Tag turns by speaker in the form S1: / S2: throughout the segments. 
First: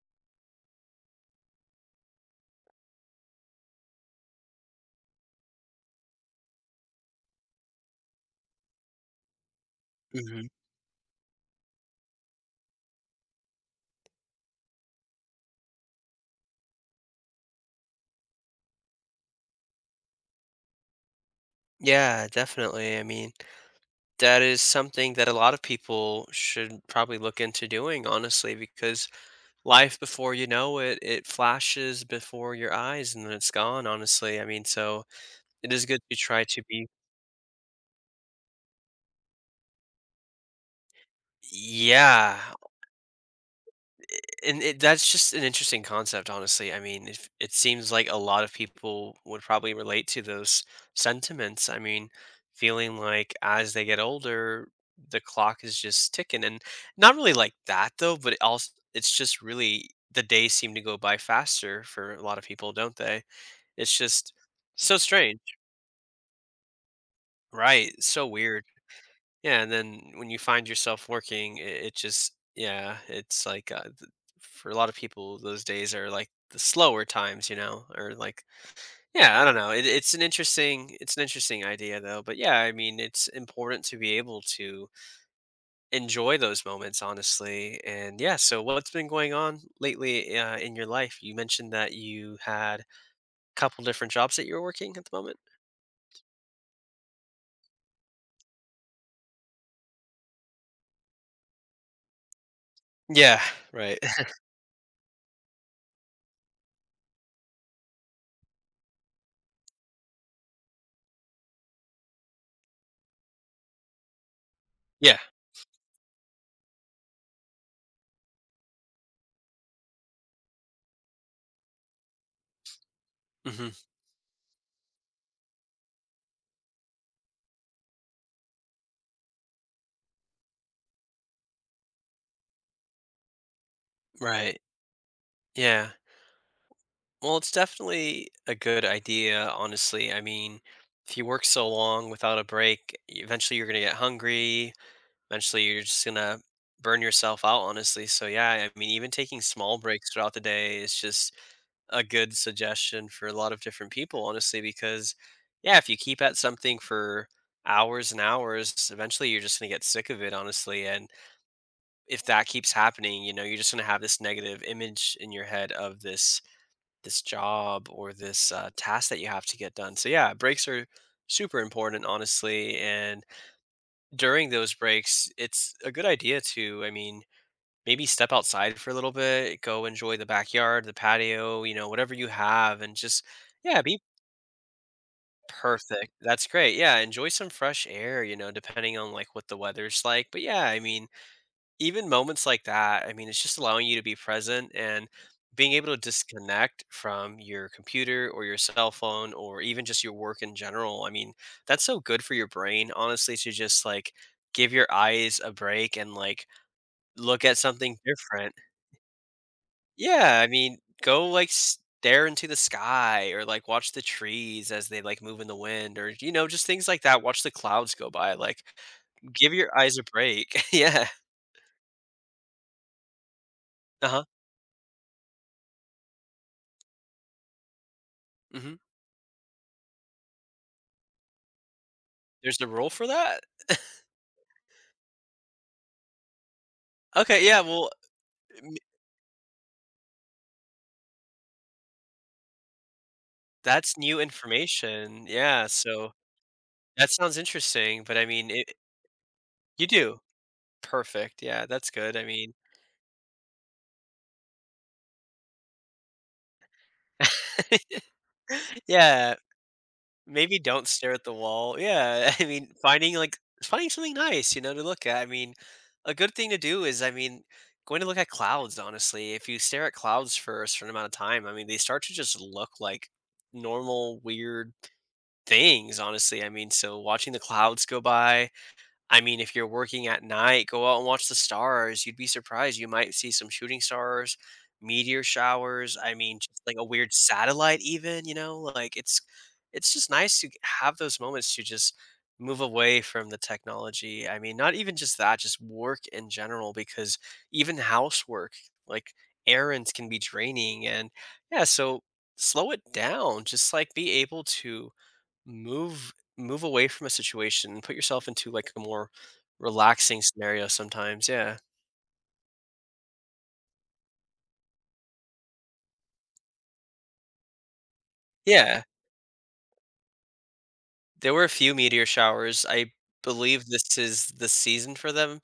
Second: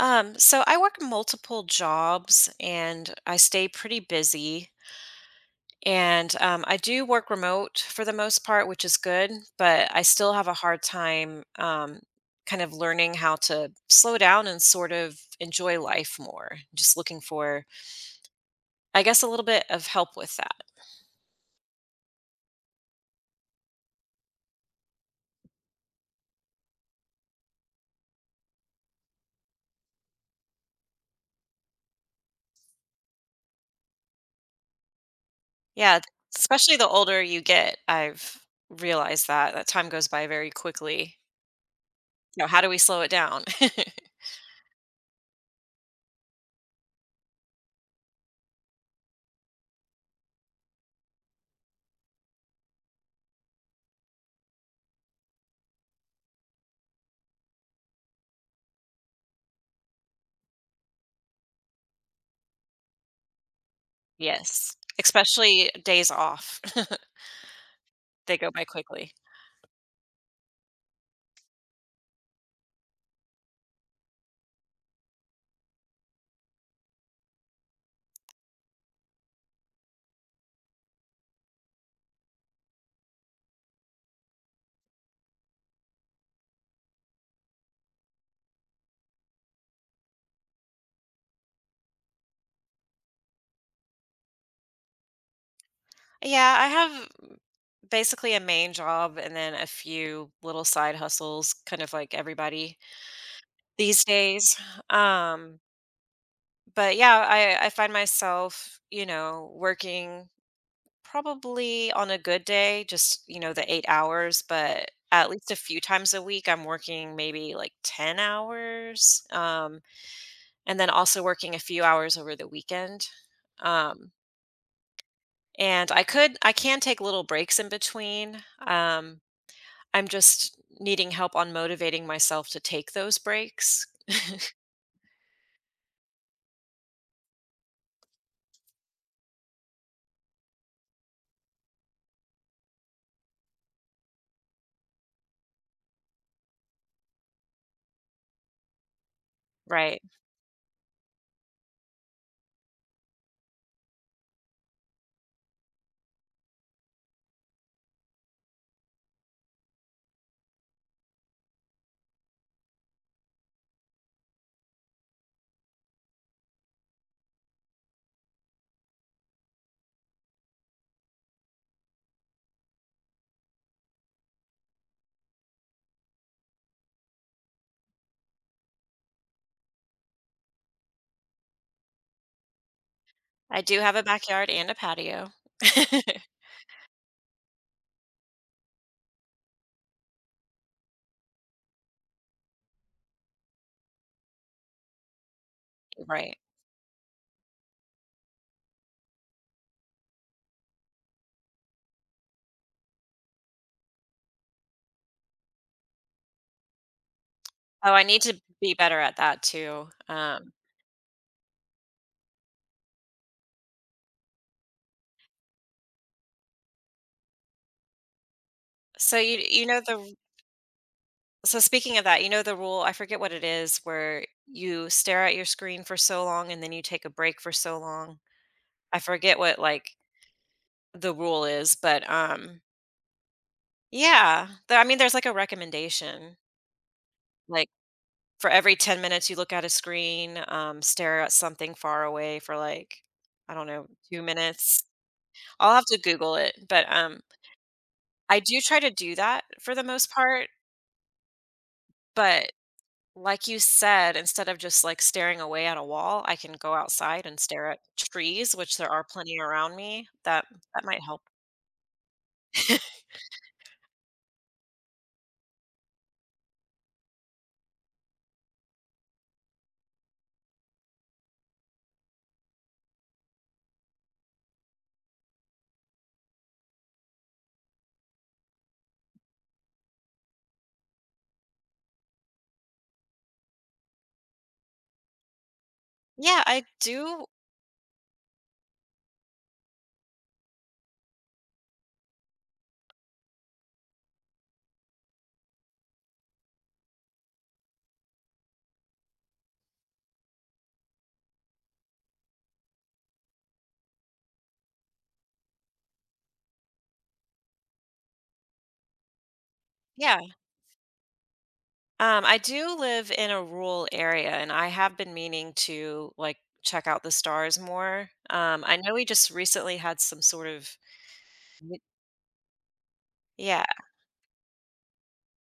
S1: So I work multiple jobs and I stay pretty busy. And I do work remote for the most part, which is good, but I still
S2: Mhm.
S1: have a hard time kind of learning how to slow down and sort of enjoy life more. Just looking for, I guess, a little bit of help with that.
S2: Yeah, definitely. I mean, that is something that a lot of people should probably look into doing, honestly, because life before you know it, it flashes before your eyes and then it's gone, honestly. I mean, so it is
S1: Yeah,
S2: good to try to
S1: especially
S2: be.
S1: the older you get, I've realized that that time goes by very quickly.
S2: Yeah.
S1: You know, how do we slow it down?
S2: And it that's just an interesting concept, honestly. I mean, if it seems like a lot of people would probably relate to those sentiments. I mean, feeling like as they get older, the clock is just ticking, and not really like that though. But it also, it's just really the days seem to go by faster for a lot of people, don't they? It's just
S1: Yes,
S2: so strange,
S1: especially days off.
S2: right? So
S1: They go
S2: weird.
S1: by quickly.
S2: Yeah, and then when you find yourself working, it just yeah, it's like for a lot of people, those days are like the slower times, you know, or like yeah, I don't know. It's an interesting idea though, but yeah, I mean, it's important to be able to enjoy those moments, honestly. And yeah, so what's been going on lately in your life? You mentioned that you had a couple different jobs that you were working at the moment.
S1: Yeah, I have basically a main job and then a few little side hustles, kind of like everybody
S2: Yeah, right.
S1: these days. Um, but yeah, I find myself, you know, working. Probably on a good day, just, you know, the 8 hours, but
S2: Yeah.
S1: at least a few times a week, I'm working maybe like 10 hours, and then also working a few hours over the weekend.
S2: Hmm.
S1: Um, and I can take little breaks in between. I'm just needing help on motivating myself to take those breaks,
S2: Right. Yeah. Well, it's definitely a good idea, honestly. I mean, if you work so long without a break, eventually you're going to get hungry. Eventually, you're just going to burn yourself out, honestly. So, yeah, I mean, even taking small
S1: right.
S2: breaks throughout the day is just a good suggestion for a lot of different people, honestly, because, yeah, if you keep at something for hours and hours, eventually you're just going to get sick of it, honestly. And if that keeps happening, you know, you're just going to have this negative image in your head of this job or this task that you have to get done. So yeah, breaks are super important, honestly. And during those breaks, it's a good idea to, I mean, maybe step outside for a little bit, go enjoy the backyard, the patio, you know, whatever you have, and just
S1: I do
S2: yeah,
S1: have
S2: be
S1: a backyard and a patio.
S2: perfect. That's great. Yeah, enjoy some fresh air. You know, depending on like what the weather's like. But yeah, I mean, even moments like that, I mean, it's just allowing you to be present and being able to
S1: Right.
S2: disconnect from your computer or your cell phone or even just your work in general. I mean, that's so good for your brain, honestly, to just like give your eyes a break and like look at
S1: Oh,
S2: something
S1: I need to
S2: different.
S1: be better at that too.
S2: Yeah, I mean, go like stare into the sky or like watch the trees as they like move in the wind or you know, just things like that. Watch the clouds go by. Like
S1: So you
S2: give
S1: you
S2: your
S1: know
S2: eyes a
S1: the
S2: break. Yeah.
S1: So speaking of that, you know the rule, I forget what it is,
S2: Uh-huh.
S1: where you stare at your screen for so long and then you take a break for so long.
S2: Mhm.
S1: I forget what like the rule is, but
S2: There's a rule for that?
S1: I mean there's like a recommendation.
S2: Okay, yeah,
S1: Like
S2: well,
S1: for
S2: m
S1: every 10 minutes you look at a screen, stare at something far away for like, I don't know,
S2: that's new
S1: 2 minutes.
S2: information, yeah,
S1: I'll have to
S2: so
S1: google it, but
S2: that
S1: um
S2: sounds interesting, but I
S1: I
S2: mean,
S1: do
S2: it
S1: try to do that for the
S2: you
S1: most
S2: do.
S1: part,
S2: Perfect, yeah, that's good, I
S1: but
S2: mean.
S1: like you said, instead of just, like, staring away at a wall, I can go outside and stare at trees, which there are
S2: Yeah,
S1: plenty around me. That
S2: maybe
S1: that
S2: don't
S1: might
S2: stare
S1: help.
S2: at the wall, yeah, I mean, finding something nice, you know, to look at, I mean, a good thing to do is, I mean, going to look at clouds, honestly, if you stare at clouds for a certain amount of time, I mean, they start to just look like normal, weird things, honestly. I mean, so watching the clouds go by, I mean, if you're working at night, go out and watch the stars. You'd be surprised. You might see some shooting stars, meteor showers. I mean,
S1: Yeah,
S2: just
S1: I
S2: like a weird
S1: do.
S2: satellite, even, you know, like it's just nice to have those moments to just move away from the technology. I mean, not even just that, just work in general, because even housework, like errands can be draining. And yeah, so slow it down. Just like be able to Move away from a situation, and put yourself into, like, a more
S1: Yeah.
S2: relaxing scenario sometimes, yeah.
S1: I do live in a rural area, and I have been meaning to, like, check out the stars more. I
S2: Yeah,
S1: know we just recently had some sort of,
S2: there were a few meteor showers, I
S1: yeah.
S2: believe this is the season for them,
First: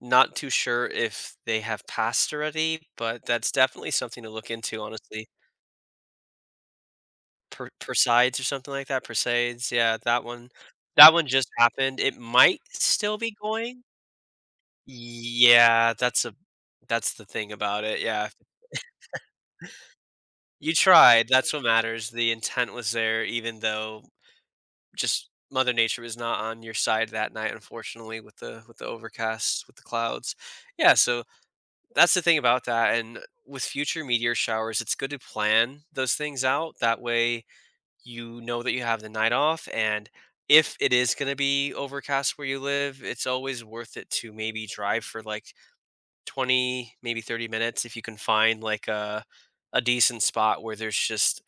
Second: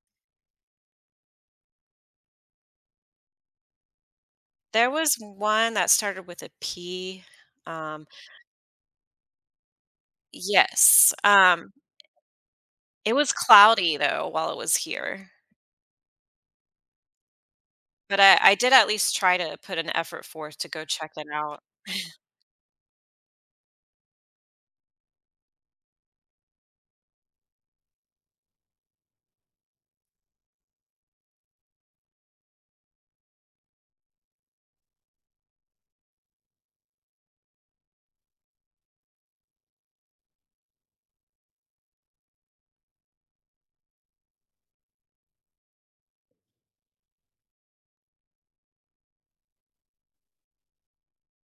S2: not too sure if they have passed already, but that's definitely something to look into,
S1: There was
S2: honestly.
S1: one that started with a P, um
S2: Perseids or something like that, Perseids, yeah, that one
S1: yes,
S2: just happened, it might
S1: it
S2: still be
S1: was
S2: going.
S1: cloudy though while it was here,
S2: Yeah, that's the thing about it,
S1: but
S2: yeah.
S1: I did at least try to put an effort forth to
S2: You
S1: go check
S2: tried,
S1: it
S2: that's
S1: out.
S2: what matters. The intent was there even though just Mother Nature was not on your side that night, unfortunately, with the overcast, with the clouds. Yeah, so that's the thing about that, and with future meteor showers, it's good to plan those things out. That way, you know that you have the night off, and if it is gonna be overcast where you live, it's always worth it to maybe drive for, like, 20, maybe 30 minutes if you can find, like, a decent spot where there's just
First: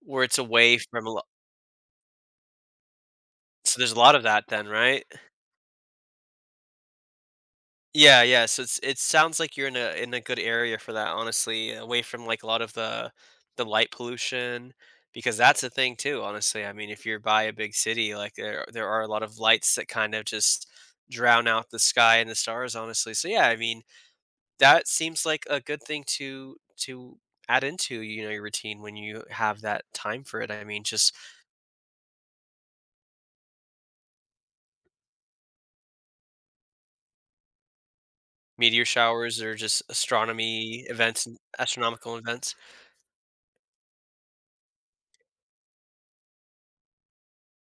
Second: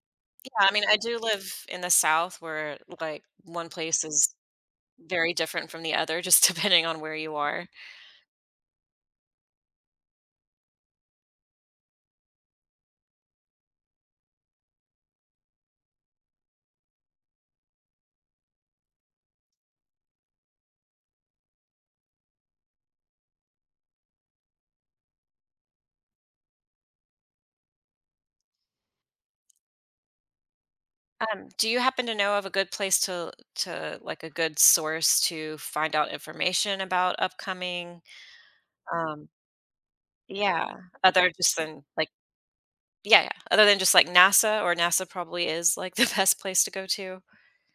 S2: where it's
S1: Yeah, I
S2: away
S1: mean, I
S2: from a
S1: do
S2: lo
S1: live in the South where, like, one
S2: so there's a
S1: place
S2: lot of
S1: is
S2: that then, right?
S1: very different from the other, just depending on where you are.
S2: Yeah, yeah, so it sounds like you're in a good area for that, honestly, away from, like, a lot of the light pollution, because that's a thing too, honestly, I mean, if you're by a big city, like, there are a lot of lights that kind of just drown out the sky and the stars, honestly, so, yeah, I mean, that seems like a good thing to add into, you know, your routine when you have that time for it, I mean, just
S1: Do you happen to know of a good place to, a good source to find out information about upcoming,
S2: meteor
S1: um
S2: showers or just
S1: yeah,
S2: astronomy events
S1: other
S2: and
S1: just than, like,
S2: astronomical events.
S1: yeah, yeah. Other than just like NASA, or NASA probably is like the best place to go to.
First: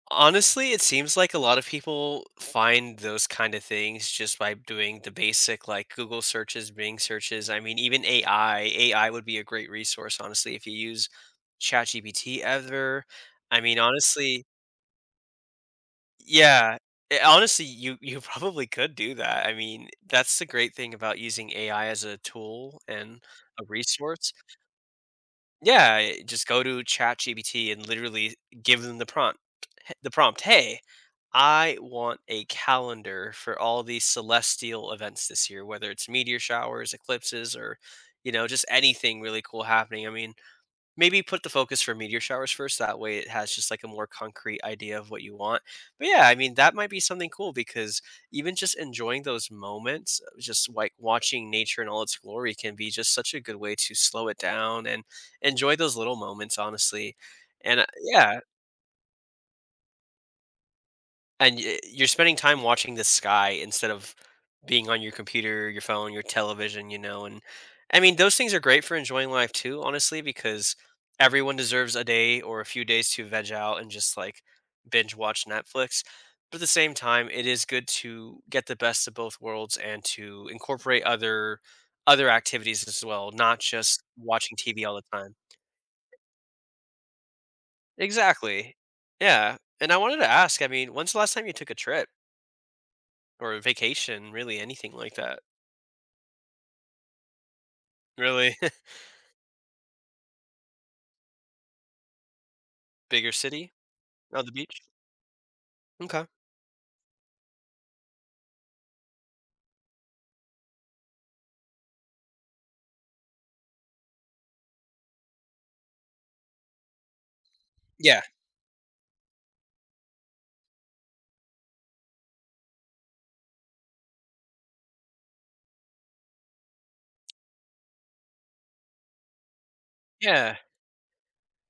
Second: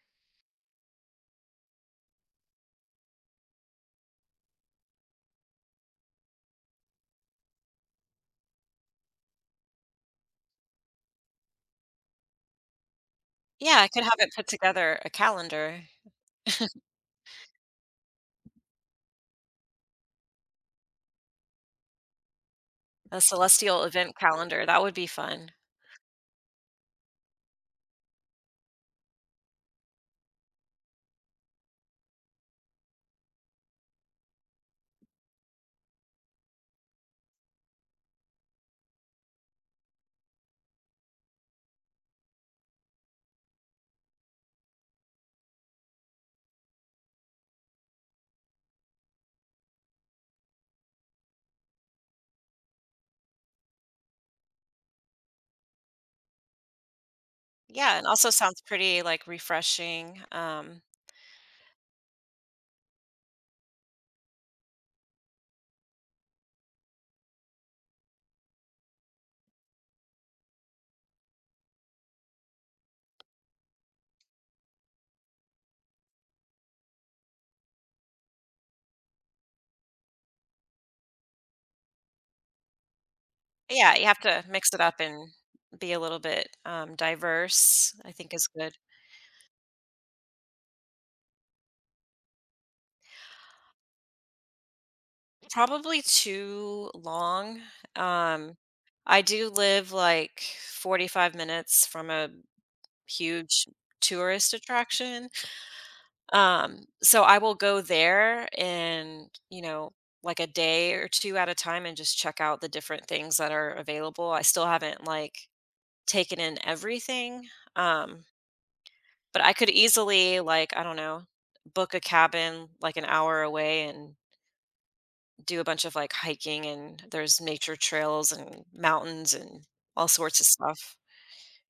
S2: Honestly, it seems like a lot of people find those kind of things just by doing the basic like Google searches, Bing searches. I mean, even AI would be a great resource, honestly, if you use ChatGPT ever. I mean,
S1: Yeah, I could have it
S2: honestly,
S1: put together a calendar,
S2: yeah. Honestly, you probably could do that. I mean, that's the great thing about using AI as a tool and
S1: a
S2: a
S1: celestial event
S2: resource.
S1: calendar. That would be fun.
S2: Just go to ChatGPT and literally give them the prompt. The prompt, hey, I want a calendar for all these celestial events this year, whether it's meteor showers, eclipses, or you know, just anything really cool happening. I mean, maybe put the focus for meteor showers first, that way it has just, like, a more concrete idea of what you want. But, yeah, I mean, that might be something cool because even just enjoying those moments, just, like, watching nature in all its glory can be just such a good way to slow it down and enjoy those little moments, honestly. And,
S1: Yeah, and also
S2: yeah.
S1: sounds pretty like refreshing.
S2: And y you're spending time watching the sky instead of being on your computer, your phone, your television, you know, and I mean, those things are great for enjoying life too, honestly, because everyone deserves a day or a few days to veg out and just, like, binge watch Netflix, but at the same time, it is good to get the best of both worlds and to incorporate other activities as well, not
S1: Yeah,
S2: just
S1: you have to
S2: watching
S1: mix it
S2: TV all
S1: up
S2: the
S1: and
S2: time.
S1: be a little bit diverse, I think is good.
S2: Exactly. Yeah, and I wanted to ask, I mean, when's the last time you took a trip? Or vacation, really anything like that.
S1: Probably too long.
S2: Really?
S1: Um, I do live like 45 minutes from a
S2: Bigger
S1: huge
S2: city? Oh, the
S1: tourist
S2: beach?
S1: attraction.
S2: Okay.
S1: So I will go there and, you know, like a day or two at a time and just check out the different things that are available. I still haven't like taken in everything.
S2: Yeah.
S1: Um, but I could easily like, I don't know, book a cabin like an hour away and do a bunch of like hiking, and there's nature trails and mountains and all sorts of
S2: Yeah.
S1: stuff.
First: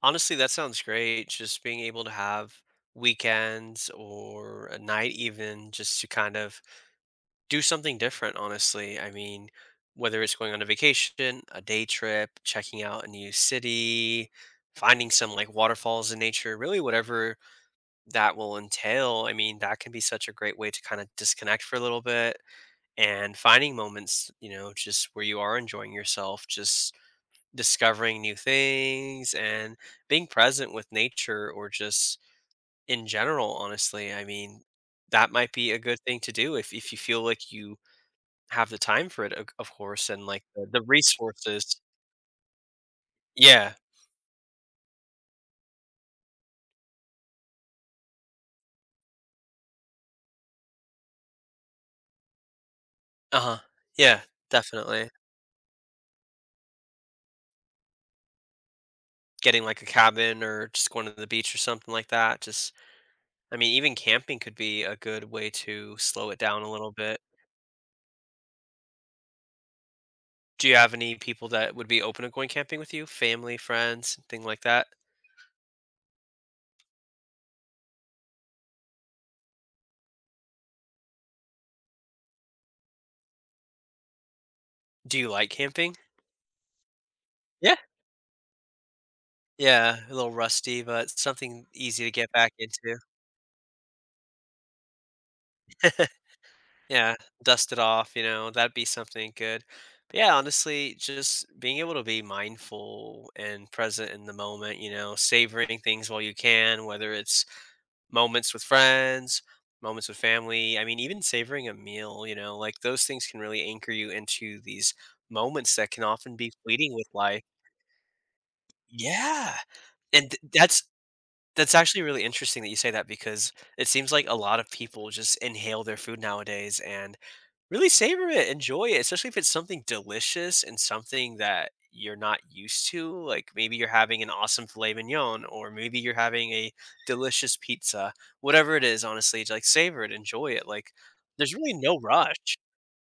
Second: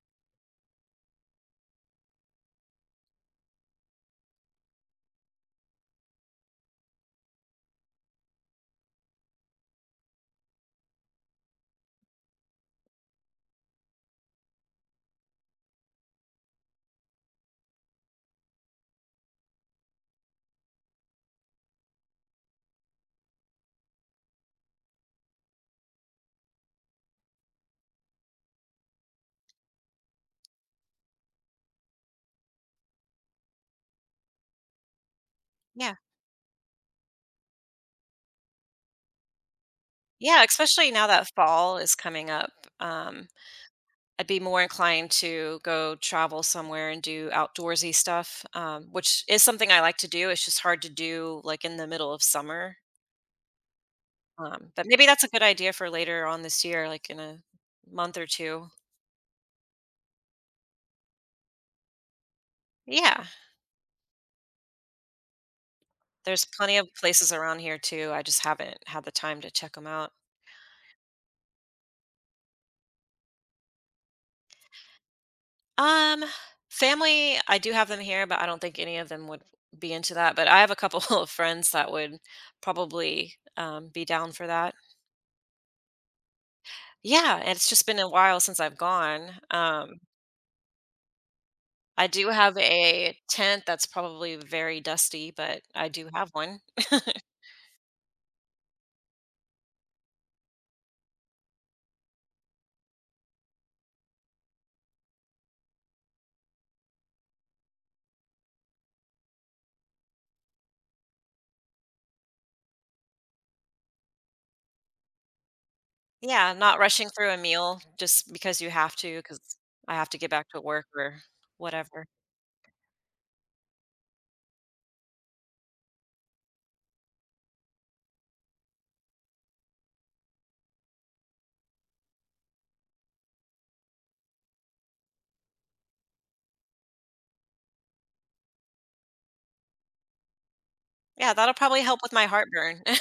S2: Honestly, that sounds great. Just being able to have weekends or a night even just to kind of do something different, honestly. I mean, whether it's going on a vacation, a day trip, checking out a new city, finding some like waterfalls in nature, really whatever that will entail. I mean, that can be such a great way to kind of disconnect for a little bit and finding moments, you know, just where you are enjoying yourself, just discovering new things and being present with nature or just in general, honestly. I mean, that might be a
S1: Yeah.
S2: good thing to do if you feel like you have the time for it, of course, and like
S1: Yeah,
S2: the
S1: especially now that fall
S2: resources.
S1: is coming up. Um
S2: Yeah.
S1: I'd be more inclined to go travel somewhere and do outdoorsy stuff, which is something I like to do. It's just hard to do like in the middle of summer.
S2: Uh huh. Yeah,
S1: But maybe
S2: definitely.
S1: that's a good idea for later on this year, like in a month or two.
S2: Getting like a cabin or just going to the beach or something like that. Just,
S1: Yeah,
S2: I mean, even camping could be a good way to slow it
S1: there's
S2: down a
S1: plenty of
S2: little bit.
S1: places around here too. I just haven't had the time to check them out.
S2: Do you have any people that would be open to going camping with you? Family, friends, thing like that?
S1: Um, Family, I do have them here, but I don't think any of them would be into that. But I have a couple of friends that would probably be down for that.
S2: Do you like camping?
S1: Yeah, and it's
S2: Yeah.
S1: just been a while since I've gone.
S2: Yeah, a little rusty, but something easy
S1: I
S2: to
S1: do
S2: get back
S1: have
S2: into.
S1: a tent that's probably very dusty, but I do have one.
S2: Yeah, dust it off, you know, that'd be something good. But yeah, honestly, just being able to be mindful and present in the moment, you know, savoring things while you can, whether it's moments with friends, moments with family. I mean, even savoring a meal, you know, like those things can really anchor you into these moments that can often be
S1: Yeah, not
S2: fleeting with
S1: rushing through a
S2: life.
S1: meal just because you have to, because
S2: Yeah.
S1: I have to get
S2: And
S1: back to
S2: that's
S1: work or
S2: actually
S1: whatever.
S2: really interesting that you say that because it seems like a lot of people just inhale their food nowadays and really savor it, enjoy it, especially if it's something delicious and something that you're not used to. Like maybe you're having an awesome filet mignon, or maybe you're having a delicious pizza. Whatever it is, honestly, like savor it, enjoy it. Like
S1: Yeah, that'll
S2: there's really
S1: probably
S2: no
S1: help with my
S2: rush.
S1: heartburn.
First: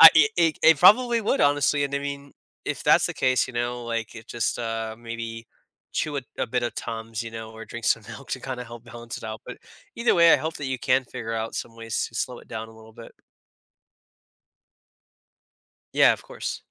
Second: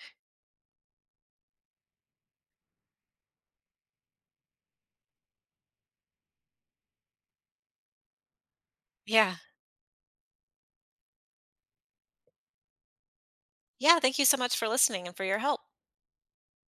S2: I It probably would honestly, and I mean, if that's the case, you know, like it just maybe chew a bit of Tums, you know, or drink some milk to kind of help balance it
S1: Yeah.
S2: out. But either way, I hope that you can figure out some ways to slow it down a little bit.
S1: Yeah, thank you so much for listening and for your help.
S2: Yeah, of course.